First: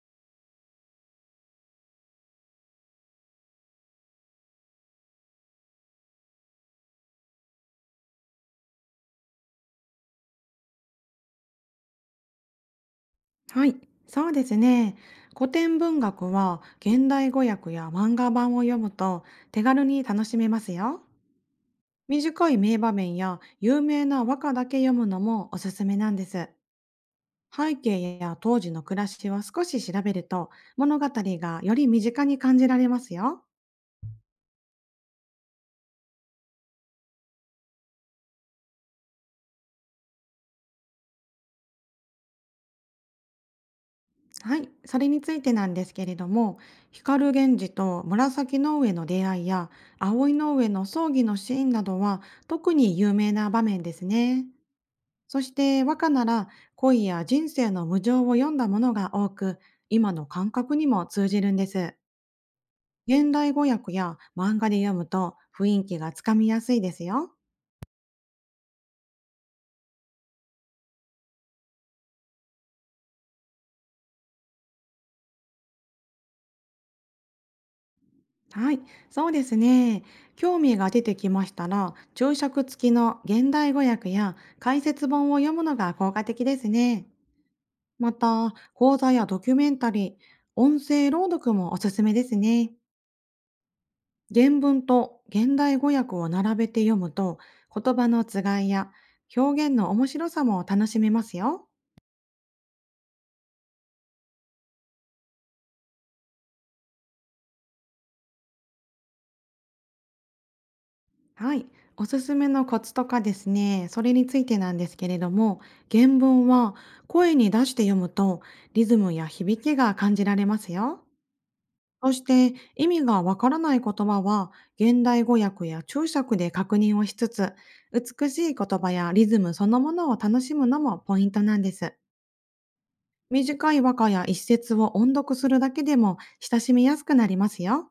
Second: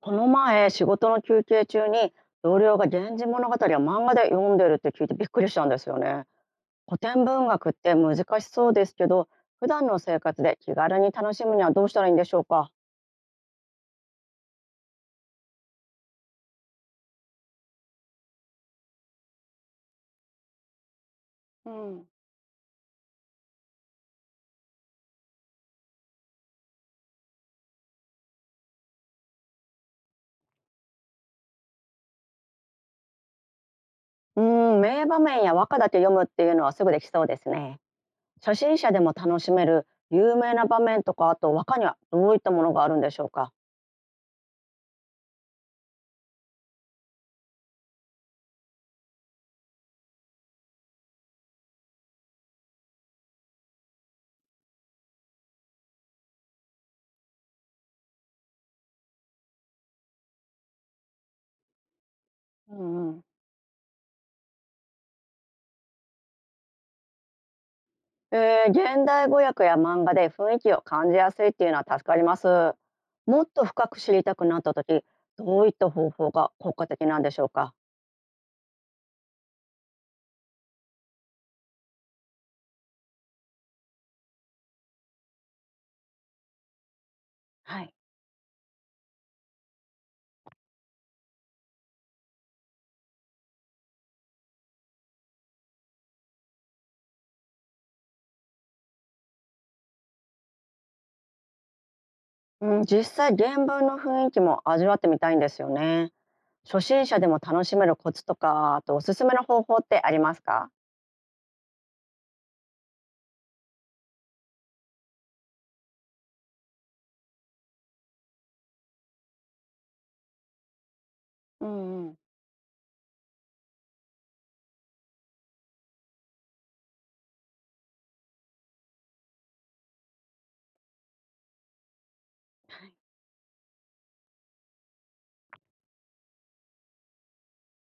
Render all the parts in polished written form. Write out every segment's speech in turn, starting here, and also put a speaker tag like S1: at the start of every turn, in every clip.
S1: この前、仕事の休憩中に同僚が源氏物語を漫画で読んでるって聞いてびっくりしたんですよね。古典文学って難しそうですけど、普段の生活で気軽に楽しむにはどうしたらいいんでしょうか。
S2: はい、そうですね。古典文学は現代語訳や漫画版を読むと手軽に楽しめますよ。
S1: うん、
S2: 短い名場面や有名な和歌だけ読むのもおすすめなんです。背景や当時の暮らしを少し調べると物語がより身近に感じられますよ。
S1: ー名場面や和歌だけ読むっていうのはすぐできそうですね。初心者でも楽しめる有名な場面とか、あと和歌にはどういったものがあるんでしょうか。
S2: はい、それについてなんですけれども、光源氏と紫の上の出会いや葵の上の葬儀のシーンなどは特に有名な場面ですね。そして和歌なら恋や人生の無常を読んだものが多く、今の感覚にも通じるんです。
S1: うん、うん
S2: 現代語訳や漫画で読むと雰囲気がつかみやすいですよ。
S1: 現代語訳や漫画で雰囲気を感じやすいっていうのは助かります。もっと深く知りたくなった時、どういった方法が効果的なんでしょうか。
S2: はい、そうですね。興味が出てきましたら、注釈付きの現代語訳や解説本を読むのが効果的ですね。
S1: はい。
S2: また、講座やドキュメンタリー、音声朗読もおすすめですね。原文と現代語訳を並べて読むと言葉の違いや表現の面白さも楽しめますよ。
S1: うん、実際原文の雰囲気も味わってみたいんですよね。初心者でも楽しめるコツとか、あとおすすめの方法ってありますか？
S2: はい。おすすめのコツとかですね、それについてなんですけれども、原文は声に出して読むとリズムや響きが感じられますよ。
S1: うんう
S2: そ
S1: ん。
S2: して意味がわからない言葉は現代語訳や注釈で確認をしつつ、美しい言葉やリズムそのものを楽しむのもポイントなんです。短い和歌や一節を音読するだけでも親しみやすくなりますよ。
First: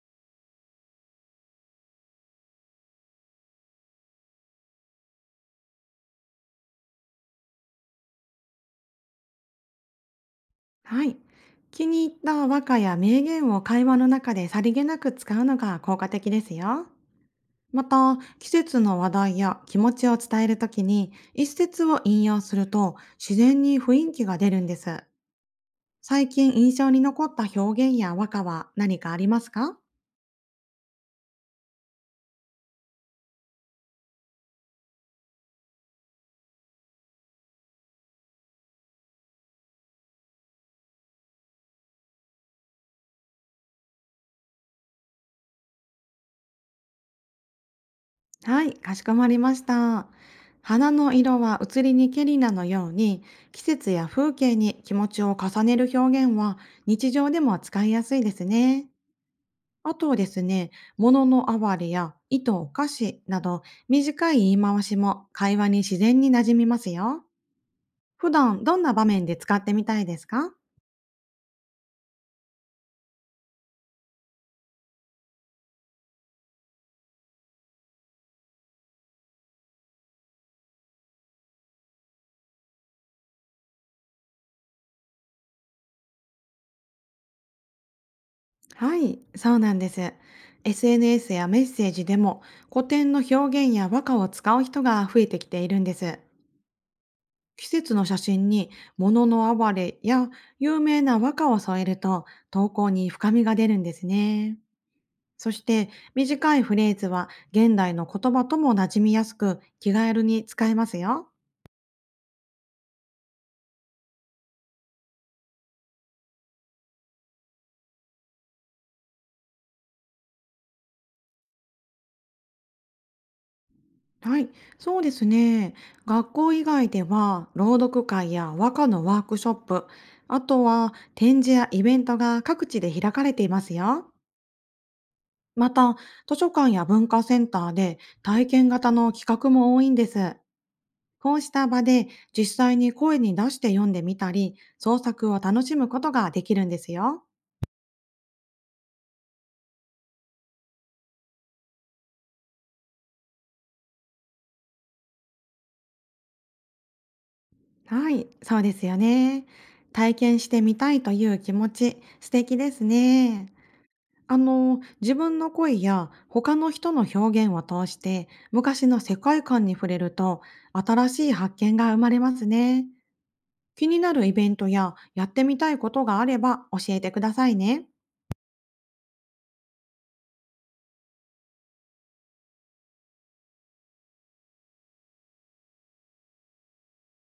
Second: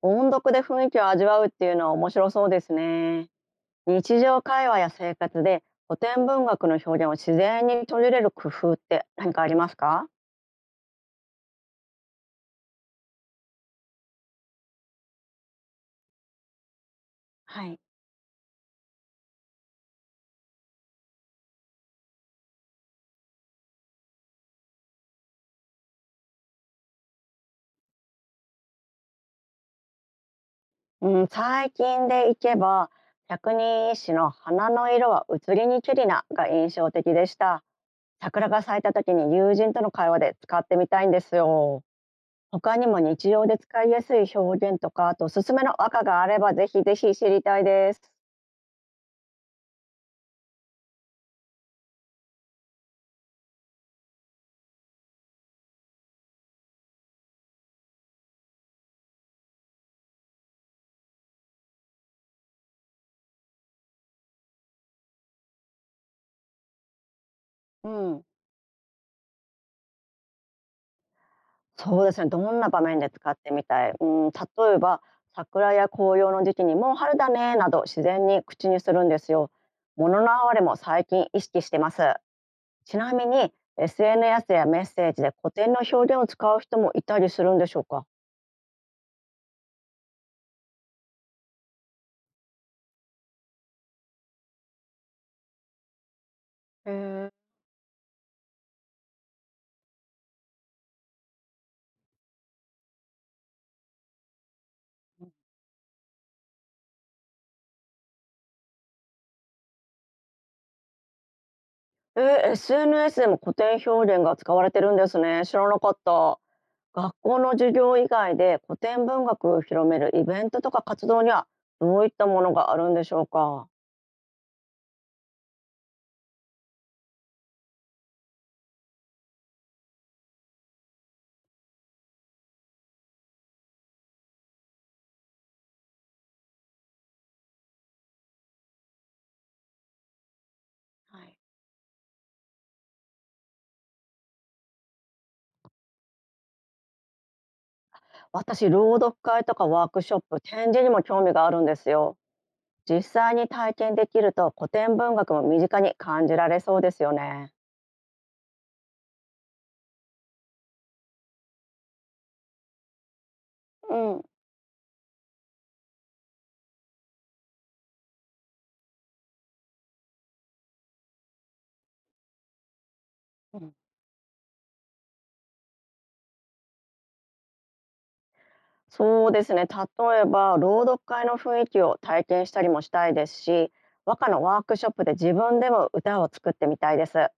S1: 音読で雰囲気を味わうっていうのは面白そうですね。日常会話や生活で古典文学の表現を自然に取り入れる工夫って何かありますか？
S2: はい。気に入った和歌や名言を会話の中でさりげなく使うのが効果的ですよ。
S1: はい。
S2: また、季節の話題や気持ちを伝えるときに一節を引用すると自然に雰囲気が出るんです。最近印象に残った表現や和歌は何かありますか？
S1: うん、最近でいけば百人一首の「花の色は移りにけりな」が印象的でした。桜が咲いた時に友人との会話で使ってみたいんですよ。他にも日常で使いやすい表現とかあとおすすめの和歌があればぜひぜひ知りたいです。
S2: はい、かしこまりました。花の色は移りにけりなのように、季節や風景に気持ちを重ねる表現は日常でも使いやすいですね。あとですね、物の哀れや糸お菓子など短い言い回しも会話に自然に馴染みますよ。
S1: うん、
S2: 普段どんな場面で使ってみたいですか？
S1: そうですね。どんな場面で使ってみたい、うん、例えば桜や紅葉の時期にもう春だねなど自然に口にするんですよ。物の哀れも最近意識してます。ちなみに SNS やメッセージで古典の表現を使う人もいたりするんでしょうか？
S2: はい、そうなんです。SNS やメッセージでも古典の表現や和歌を使う人が増えてきているんです。
S1: へえ、えー
S2: 季節の写真に物の哀れや有名な和歌を添えると投稿に深みが出るんですね。そして短いフレーズは現代の言葉とも馴染みやすく気軽に使えますよ。
S1: SNS でも古典表現が使われてるんですね。知らなかった。学校の授業以外で古典文学を広めるイベントとか活動にはどういったものがあるんでしょうかは？
S2: はい、そうですね。学校以外では朗読会や和歌のワークショップ、あとは展示やイベントが各地で開かれていますよ。また、図書館や文化センターで体験型の企画も多いんです。
S1: い、
S2: こうした場で実際に声に出して読んでみたり、創作を楽しむことができるんですよ。
S1: 私、朗読会とかワークショップ、展示にも興味があるんですよ。実際に体験できると古典文学も身近に感じられそうですよね。
S2: はい、そうですよね。体験してみたいという気持ち、素敵ですね。
S1: うん
S2: あの、自分の声や他の人の表現を通して昔の世界観に触れると新しい発見が生まれますね。
S1: うん、
S2: 気になるイベントややってみたいことがあれば教えてくださいね。
S1: そうですね。例えば朗読会の雰囲気を体験したりもしたいですし、和歌のワークショップで自分でも歌を作ってみたいです。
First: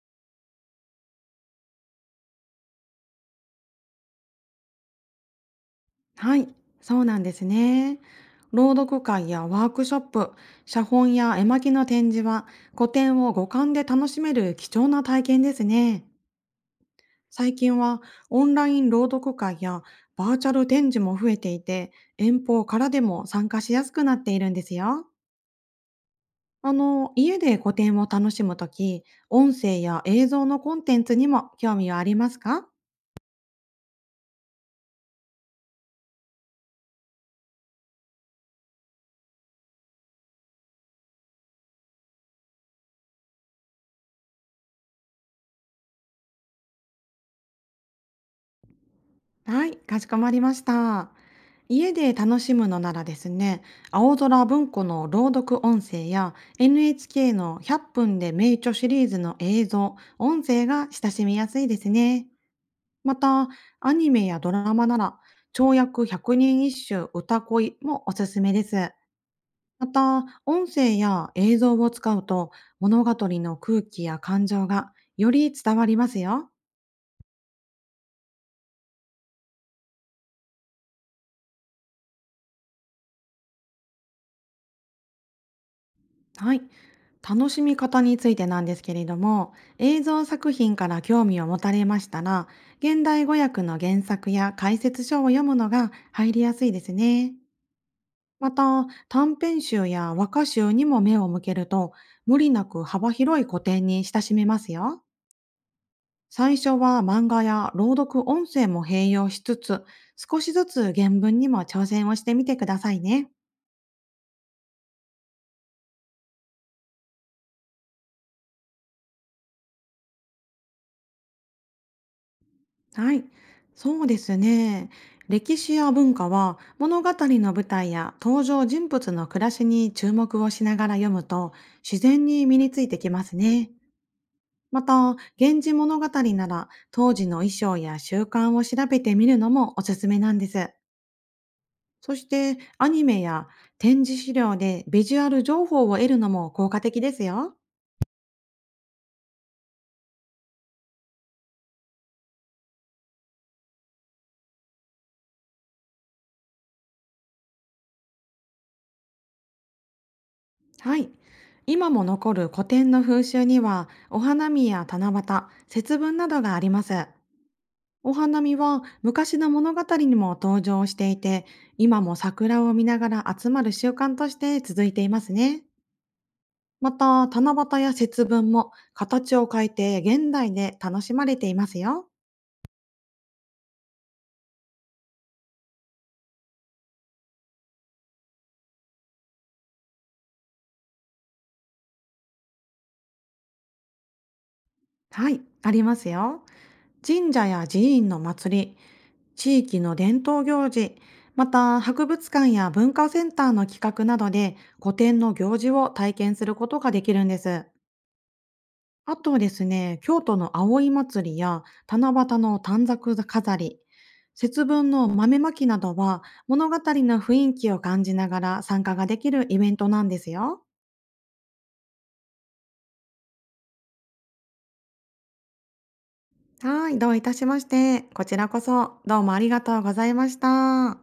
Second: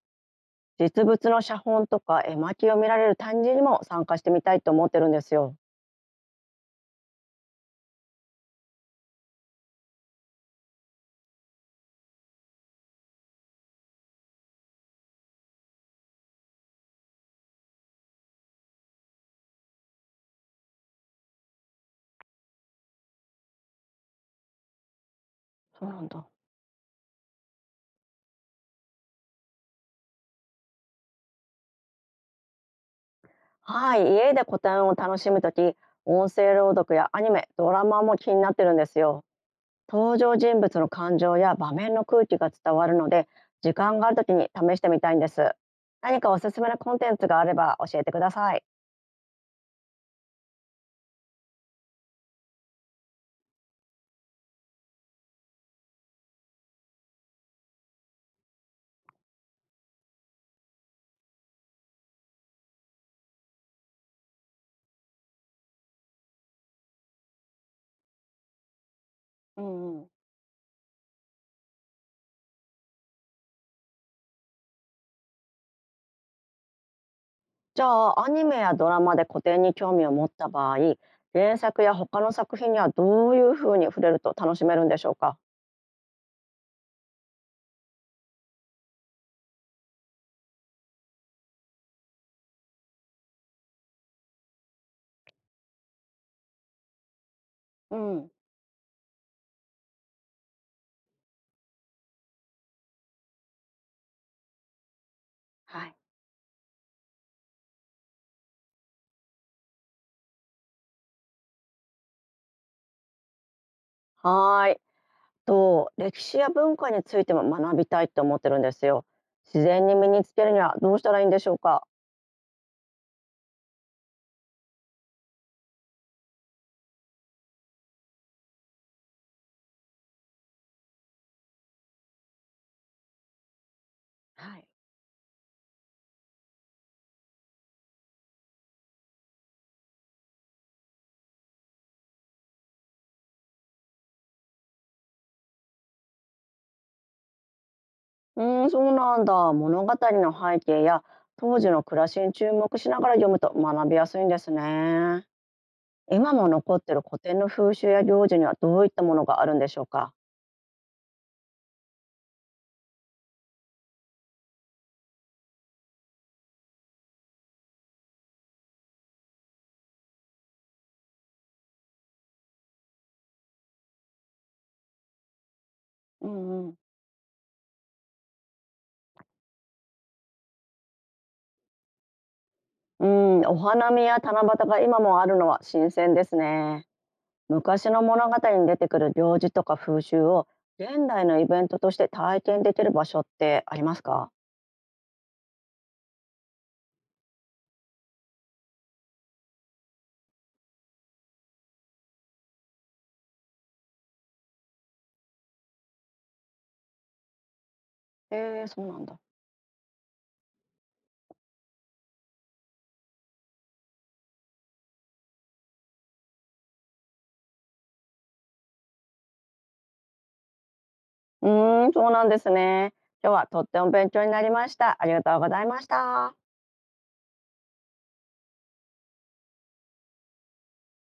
S1: 実物の写本とか絵巻を見られる展示にも参加してみたいと思ってるんですよ。
S2: はい、そうなんですね。朗読会やワークショップ、写本や絵巻の展示は古典を五感で楽しめる貴重な体験ですね。最近はオンライン朗読会やバーチャル展示も増えていて、遠方からでも参加しやすくなっているんですよ。
S1: そうなんだ。
S2: あの、家で古典を楽しむとき、音声や映像のコンテンツにも興味はありますか？
S1: はい、家で古典を楽しむとき、音声朗読やアニメ、ドラマも気になってるんですよ。登場人物の感情や場面の空気が伝わるので、時間があるときに試してみたいんです。何かおすすめのコンテンツがあれば教えてください。
S2: はい、かしこまりました。家で楽しむのならですね、青空文庫の朗読音声や NHK の100分で名著シリーズの映像、音声が親しみやすいですね。また、アニメやドラマなら、跳躍100人一首歌恋もおすすめです。
S1: う
S2: ま
S1: んうん、
S2: た、音声や映像を使うと物語の空気や感情がより伝わりますよ。
S1: じゃあアニメやドラマで古典に興味を持った場合原作や他の作品にはどういうふうに触れると楽しめるんでしょうか？
S2: はい。楽しみ方についてなんですけれども、映像作品から興味を持たれましたら、現代語訳の原作や解説書を読むのが入りやすいですね。
S1: うん、
S2: また、短編集や和歌集にも目を向けると、無理なく幅広い古典に親しめますよ。
S1: はい。
S2: 最初は漫画や朗読音声も併用しつつ、少しずつ原文にも挑戦をしてみてくださいね。
S1: はーいと歴史や文化についても学びたいと思ってるんですよ。自然に身につけるにはどうしたらいいんでしょうか？
S2: はい、そうですね。歴史や文化は物語の舞台や登場人物の暮らしに注目をしながら読むと自然に身についてきますね。
S1: はい。
S2: また、源氏物語なら当時の衣装や習慣を調べてみるのもおすすめなんです。そして、アニメや展示資料でビジュアル情報を得るのも効果的ですよ。
S1: うーん、そうなんだ。物語の背景や当時の暮らしに注目しながら読むと学びやすいんですね。今も残ってる古典の風習や行事にはどういったものがあるんでしょうか？
S2: はい。今も残る古典の風習には、お花見や七夕、節分などがあります。お花見は昔の物語にも登場していて、今も桜を見ながら集まる習慣として続いていますね。
S1: うん
S2: また、七夕や節分も形を変えて現代で楽しまれていますよ。
S1: うん、お花見や七夕が今もあるのは新鮮ですね。昔の物語に出てくる行事とか風習を現代のイベントとして体験できる場所ってありますか？
S2: はい、ありますよ。神社や寺院の祭り、地域の伝統行事、また博物館や文化センターの企画などで古典の行事を体験することができるんです。
S1: えー、そうなん
S2: あ
S1: だ。
S2: とですね、京都の葵祭りや七夕の短冊飾り、節分の豆まきなどは物語の雰囲気を感じながら参加ができるイベントなんですよ。
S1: うーん、そうなんですね。今日はとっても勉強になりました。ありがとうございました。
S2: はい、どういたしまして。こちらこそどうもありがとうございました。